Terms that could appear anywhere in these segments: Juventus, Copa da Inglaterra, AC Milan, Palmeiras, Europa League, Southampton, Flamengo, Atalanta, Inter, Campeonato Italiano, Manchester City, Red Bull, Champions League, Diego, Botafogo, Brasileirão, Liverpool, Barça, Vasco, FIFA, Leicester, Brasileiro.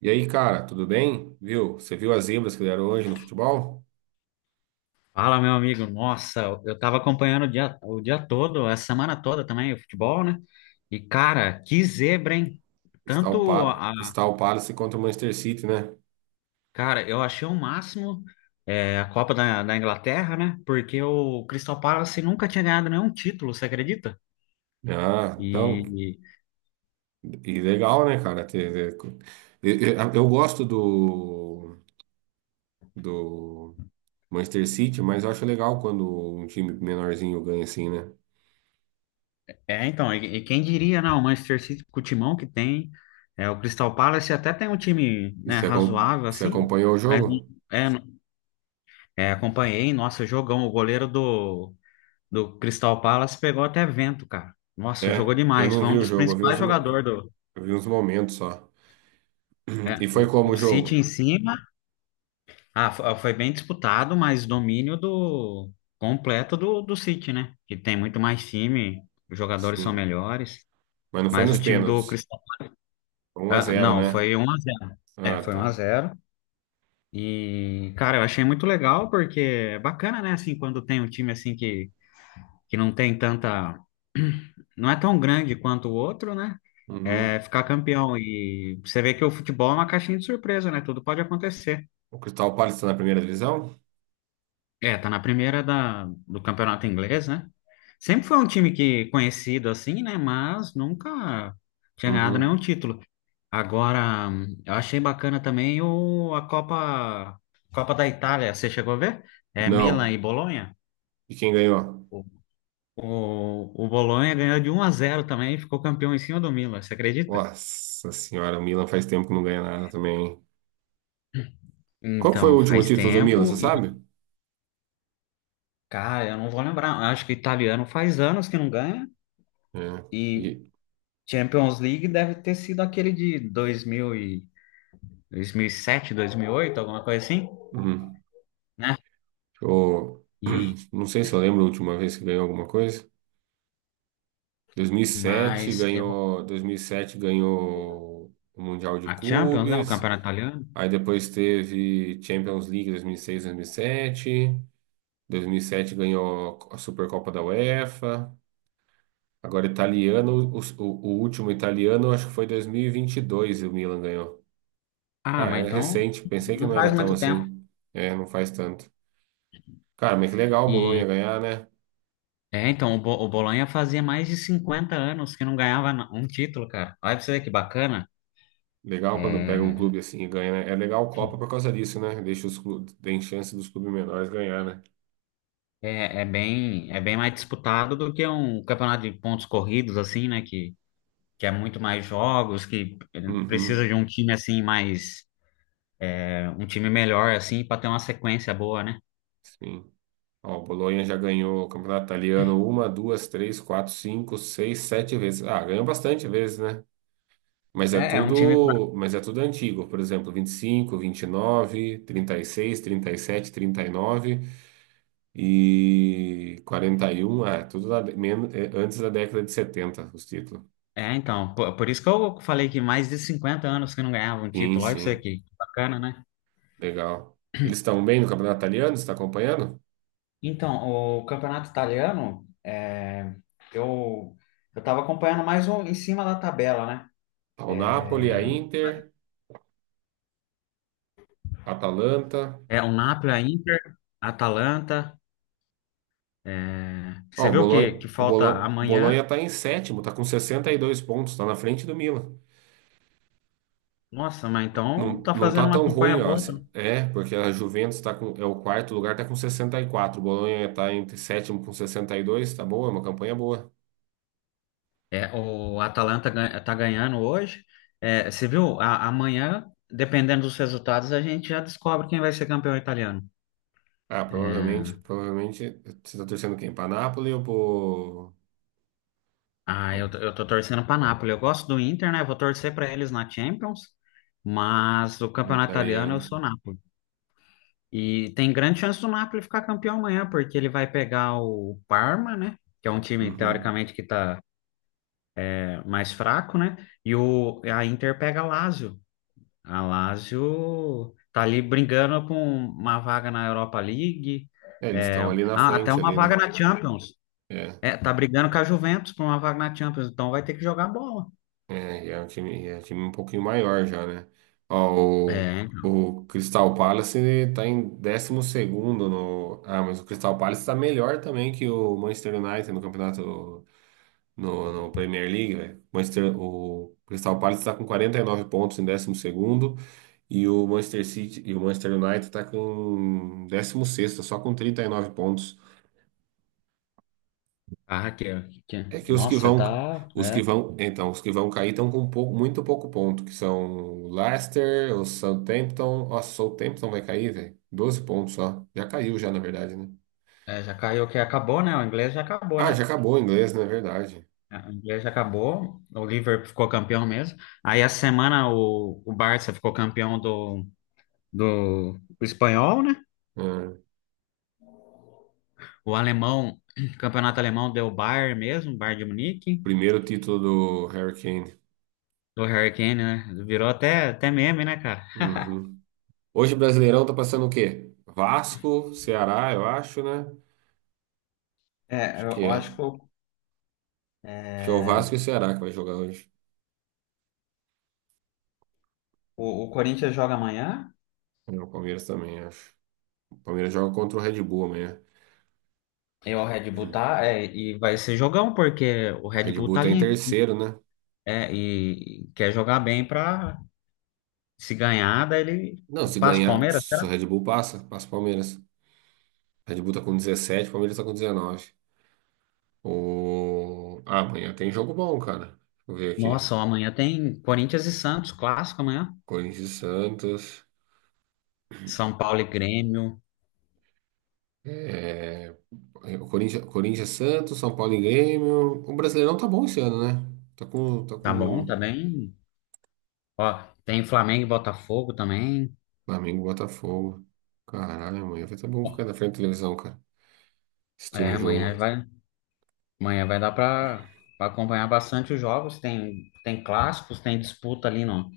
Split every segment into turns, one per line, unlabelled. E aí, cara, tudo bem? Viu? Você viu as zebras que deram hoje no futebol?
Fala, meu amigo. Nossa, eu tava acompanhando o dia todo, a semana toda também, o futebol, né? E, cara, que zebra, hein? Tanto a.
Crystal Palace contra o Manchester City, né?
Cara, eu achei o máximo a Copa da Inglaterra, né? Porque o Crystal Palace nunca tinha ganhado nenhum título, você acredita?
Ah, então,
E.
e legal, né, cara? Eu gosto do, do Manchester City, mas eu acho legal quando um time menorzinho ganha assim, né?
É, então, e quem diria, não? O Manchester City, com o timão que tem, o Crystal Palace até tem um time,
E
né,
você,
razoável,
você
assim,
acompanhou o
mas.
jogo?
É, é, acompanhei, nossa, jogão, o goleiro do Crystal Palace pegou até vento, cara. Nossa,
É,
jogou
eu
demais.
não
Foi um
vi o
dos
jogo,
principais jogadores do.
eu vi uns momentos só.
é,
E foi
o,
como
o
o
City em
jogo?
cima. Ah, foi bem disputado, mas domínio do completo do City, né? Que tem muito mais time, os jogadores são
Sim,
melhores.
mas não foi
Mas
nos
o time do
pênaltis.
Crystal.
Um a
Ah,
zero,
não,
né?
foi 1-0. É,
Ah,
foi um a
tá.
zero. E, cara, eu achei muito legal, porque é bacana, né? Assim, quando tem um time assim que não tem tanta, não é tão grande quanto o outro, né? É
Uhum.
ficar campeão. E você vê que o futebol é uma caixinha de surpresa, né? Tudo pode acontecer.
O Crystal Palace está na primeira divisão?
É, tá na primeira da, do campeonato inglês, né? Sempre foi um time que conhecido assim, né? Mas nunca tinha ganhado nenhum
Uhum.
título. Agora, eu achei bacana também o, a Copa da Itália. Você chegou a ver? É Milan e
Não.
Bolonha.
E quem ganhou?
O Bolonha ganhou de 1-0 também e ficou campeão em cima do Milan, você acredita?
Nossa senhora, o Milan faz tempo que não ganha nada também, hein? Qual que foi o
Então,
último
faz
título do Milan, você
tempo e,
sabe?
cara, eu não vou lembrar. Eu acho que o italiano faz anos que não ganha
É.
e
E,
Champions League deve ter sido aquele de 2000 e, 2007, oito alguma coisa assim,
uhum.
né?
Eu
E,
não sei se eu lembro a última vez que ganhou alguma coisa. 2007
mas eu,
ganhou, 2007 ganhou o Mundial de
a Champions, né, o
Clubes.
campeonato italiano?
Aí depois teve Champions League 2006, 2007. 2007 ganhou a Supercopa da UEFA. Agora, italiano, o último italiano, acho que foi 2022 e vinte e dois o Milan ganhou.
Ah,
Ah,
mas
é
então
recente, pensei que
não
não era
faz
tão
muito tempo.
assim. É, não faz tanto. Cara, mas que legal o Bolonha
E
ganhar, né?
então, o Bolonha fazia mais de 50 anos que não ganhava um título, cara. Olha pra você ver que bacana.
Legal quando pega um
É,
clube assim e ganha, né? É legal a Copa por causa disso, né? Deixa os clubes, tem chance dos clubes menores ganhar, né?
é bem mais disputado do que um campeonato de pontos corridos, assim, né? Que é muito mais jogos, que precisa
Uhum,
de um time assim mais, um time melhor, assim, para ter uma sequência boa, né?
sim. Ó, o Bolonha já ganhou o Campeonato Italiano uma, duas, três, quatro, cinco, seis, sete vezes. Ah, ganhou bastante vezes, né? Mas é
É um time.
tudo, mas é tudo antigo, por exemplo, vinte e cinco vinte e nove trinta e seis trinta e sete, trinta e nove e sete 41, ah, é tudo da, é antes da década de 70 os títulos.
É, então, por isso que eu falei que mais de 50 anos que não ganhava um
Sim,
título, olha isso
sim,
aqui, que bacana, né?
legal. Eles estão bem no campeonato italiano, você está acompanhando?
Então, o campeonato italiano, eu, eu estava acompanhando mais um em cima da tabela, né?
Tá o Napoli, a Inter, a Atalanta.
É o Napoli, a Inter, a Atalanta.
Ó,
Você
o
vê o
Bolonha,
que que falta
O
amanhã?
Bolonha tá em sétimo, tá com 62 pontos, tá na frente do Milan.
Nossa, mas então
Não,
tá
não
fazendo
tá
uma
tão
campanha
ruim, ó.
boa, tá?
É, porque a Juventus tá com, é o quarto lugar, tá com 64. O Bolonha tá entre sétimo com 62 tá boa, é uma campanha boa.
É, o Atalanta tá ganhando hoje. É, você viu? Amanhã, dependendo dos resultados, a gente já descobre quem vai ser campeão italiano.
Ah, provavelmente,
É,
provavelmente, você tá torcendo quem? Pra Napoli ou pro,
ah,
pro
eu tô torcendo pra Napoli. Eu gosto do Inter, né? Vou torcer pra eles na Champions, mas o campeonato italiano eu sou
italiano?
Napoli. E tem grande chance do Napoli ficar campeão amanhã, porque ele vai pegar o Parma, né? Que é um time,
Uhum.
teoricamente, que tá mais fraco, né? E o, a Inter pega a Lazio. A Lazio tá ali brigando com uma vaga na Europa League,
É, eles
é,
estão ali na
ah, até
frente,
uma
ali, né?
vaga na Champions.
É.
É, tá brigando com a Juventus por uma vaga na Champions, então vai ter que jogar bola.
É, e é um time, e é um time um pouquinho maior já, né? Ó,
É,
o Crystal Palace tá em décimo segundo no... Ah, mas o Crystal Palace tá melhor também que o Manchester United no campeonato... no Premier League, velho. Manchester, o Crystal Palace tá com 49 pontos em décimo segundo e o Manchester City e o Manchester United tá com décimo sexto só com 39 pontos.
ah,
É que
nossa, tá,
os que vão, então, os que vão cair estão com pouco, muito pouco ponto, que são o Leicester, o Southampton. Nossa, o Southampton vai cair, velho. 12 pontos só. Já caiu já, na verdade, né?
já caiu que acabou, né? O inglês já acabou,
Ah, já
né?
acabou o inglês, na verdade.
É, o inglês já acabou, o Liverpool ficou campeão mesmo. Aí a semana o Barça ficou campeão do espanhol, né?
Ah,
O alemão, campeonato alemão deu Bayern mesmo, Bayern de Munique,
primeiro título do Harry Kane.
do Harry Kane, né? Virou até meme, né, cara?
Uhum. Hoje o Brasileirão tá passando o quê? Vasco, Ceará, eu acho, né?
É, eu
Acho que
eu
é.
acho que
Acho que é o
é,
Vasco e o Ceará que vai jogar hoje.
o Corinthians joga amanhã
E o Palmeiras também, acho. O Palmeiras joga contra o Red Bull amanhã.
e o Red Bull tá, e vai ser jogão, porque o
O
Red
Red
Bull
Bull
tá
tá em
ali,
terceiro, né?
é, e quer jogar bem pra se ganhar, daí ele
Não, se
passa o
ganhar,
Palmeiras,
se
será?
o Red Bull passa, passa o Palmeiras. Red Bull tá com 17, Palmeiras tá com 19. O... Ah, amanhã tem jogo bom, cara. Deixa eu ver aqui.
Nossa, ó, amanhã tem Corinthians e Santos, clássico amanhã.
Corinthians e Santos.
São Paulo e Grêmio,
É... o Corinthians, Corinthians e Santos, São Paulo e Grêmio. O Brasileirão tá bom esse ano, né? Tá
tá bom, tá
com
bem. Ó, tem Flamengo e Botafogo também.
Flamengo e Botafogo. Caralho, amanhã vai tá bom ficar na frente da televisão, cara. Assistindo
É,
o
amanhã
jogo.
vai, amanhã vai dar para acompanhar bastante os jogos. Tem clássicos, tem disputa ali no,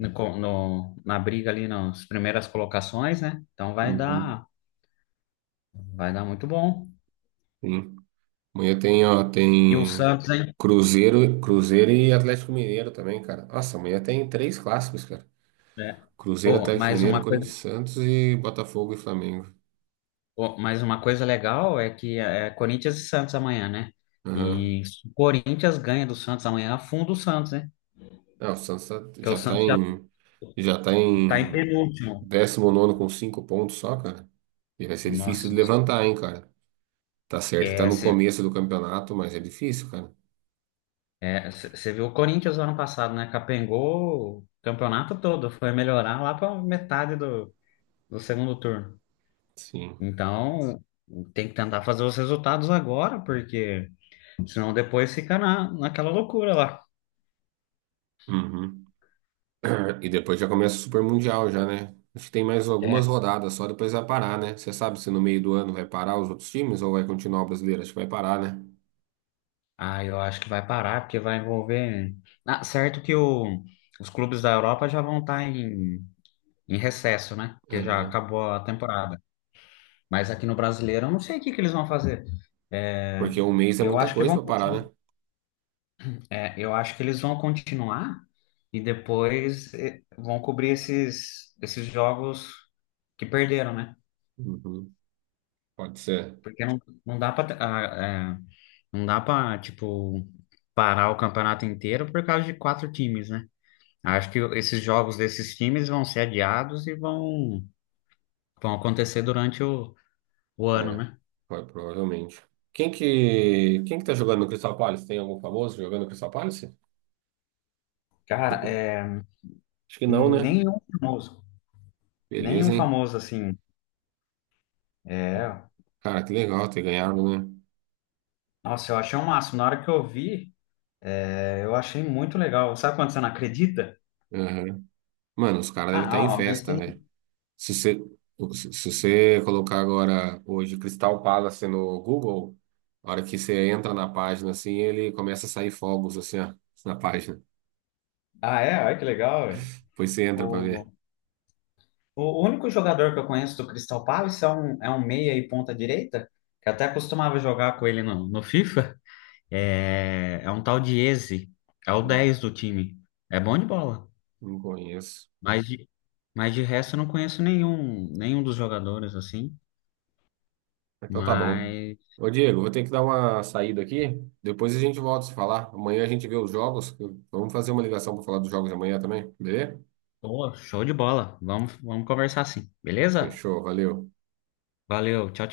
no, co- no- na briga ali nas primeiras colocações, né? Então vai
Uhum.
dar, vai dar muito bom.
Sim. Amanhã tem, ó,
E o
tem
Santos, hein?
Cruzeiro, Cruzeiro e Atlético Mineiro também, cara. Nossa, amanhã tem três clássicos, cara.
É.
Cruzeiro,
Oh,
Atlético
mais
Mineiro,
uma coisa,
Corinthians, e Santos e Botafogo e Flamengo.
oh, mais uma coisa legal é que é Corinthians e Santos amanhã, né?
Aham.
E se o Corinthians ganha do Santos amanhã, afunda o Santos, né?
Não, o
Porque o Santos já
já tá
tá em
em
penúltimo.
décimo nono com 5 pontos só, cara. E vai ser difícil
Nossa,
de levantar, hein, cara. Tá certo que tá no
esquece.
começo do campeonato, mas é difícil, cara.
Você viu o Corinthians no ano passado, né? Capengou o campeonato todo, foi melhorar lá para metade do segundo turno.
Sim.
Então, tem que tentar fazer os resultados agora, porque senão depois fica naquela loucura lá.
Uhum. E depois já começa o Super Mundial já, né? Acho que tem mais algumas
É.
rodadas, só depois vai parar, né? Você sabe se no meio do ano vai parar os outros times ou vai continuar o brasileiro? Acho que vai parar, né?
Ah, eu acho que vai parar, porque vai envolver. Ah, certo que os clubes da Europa já vão estar em recesso, né? Porque já
Uhum.
acabou a temporada. Mas aqui no Brasileiro, eu não sei o que que eles vão fazer. É,
Porque um mês é
eu
muita
acho que
coisa
vão.
pra parar, né?
É, eu acho que eles vão continuar e depois vão cobrir esses jogos que perderam, né?
Uhum. Pode ser.
Porque não dá para não dá para tipo parar o campeonato inteiro por causa de quatro times, né? Acho que esses jogos desses times vão ser adiados e vão acontecer durante o ano,
Né?
né?
Provavelmente. Quem que tá jogando no Crystal Palace? Tem algum famoso jogando no Crystal Palace?
Cara,
Acho que não, né?
nenhum famoso, nenhum
Beleza, hein?
famoso assim. É,
Cara, que legal ter ganhado, né?
nossa, eu achei o máximo. Na hora que eu vi. É, eu achei muito legal. Sabe quando você não acredita?
Uhum. Mano, os caras devem estar em
Ah, ah, mas
festa, velho.
tem.
Se você, se você colocar agora hoje Crystal Palace no Google, a hora que você entra na página, assim, ele começa a sair fogos, assim, ó, na página.
Ah, é? Olha que legal.
Depois você entra pra ver.
O, o único jogador que eu conheço do Crystal Palace é um meia e ponta direita, que até costumava jogar com ele no FIFA. É um tal de Eze. É o
Não,
10 do time. É bom de bola.
não conheço.
Mas de, mas de resto eu não conheço nenhum dos jogadores assim.
Então tá bom.
Mas,
Ô, Diego, vou ter que dar uma saída aqui. Depois a gente volta a se falar. Amanhã a gente vê os jogos. Vamos fazer uma ligação para falar dos jogos de amanhã também, beleza?
pô, show de bola. Vamos conversar assim, beleza?
Fechou, valeu.
Valeu, tchau, tchau.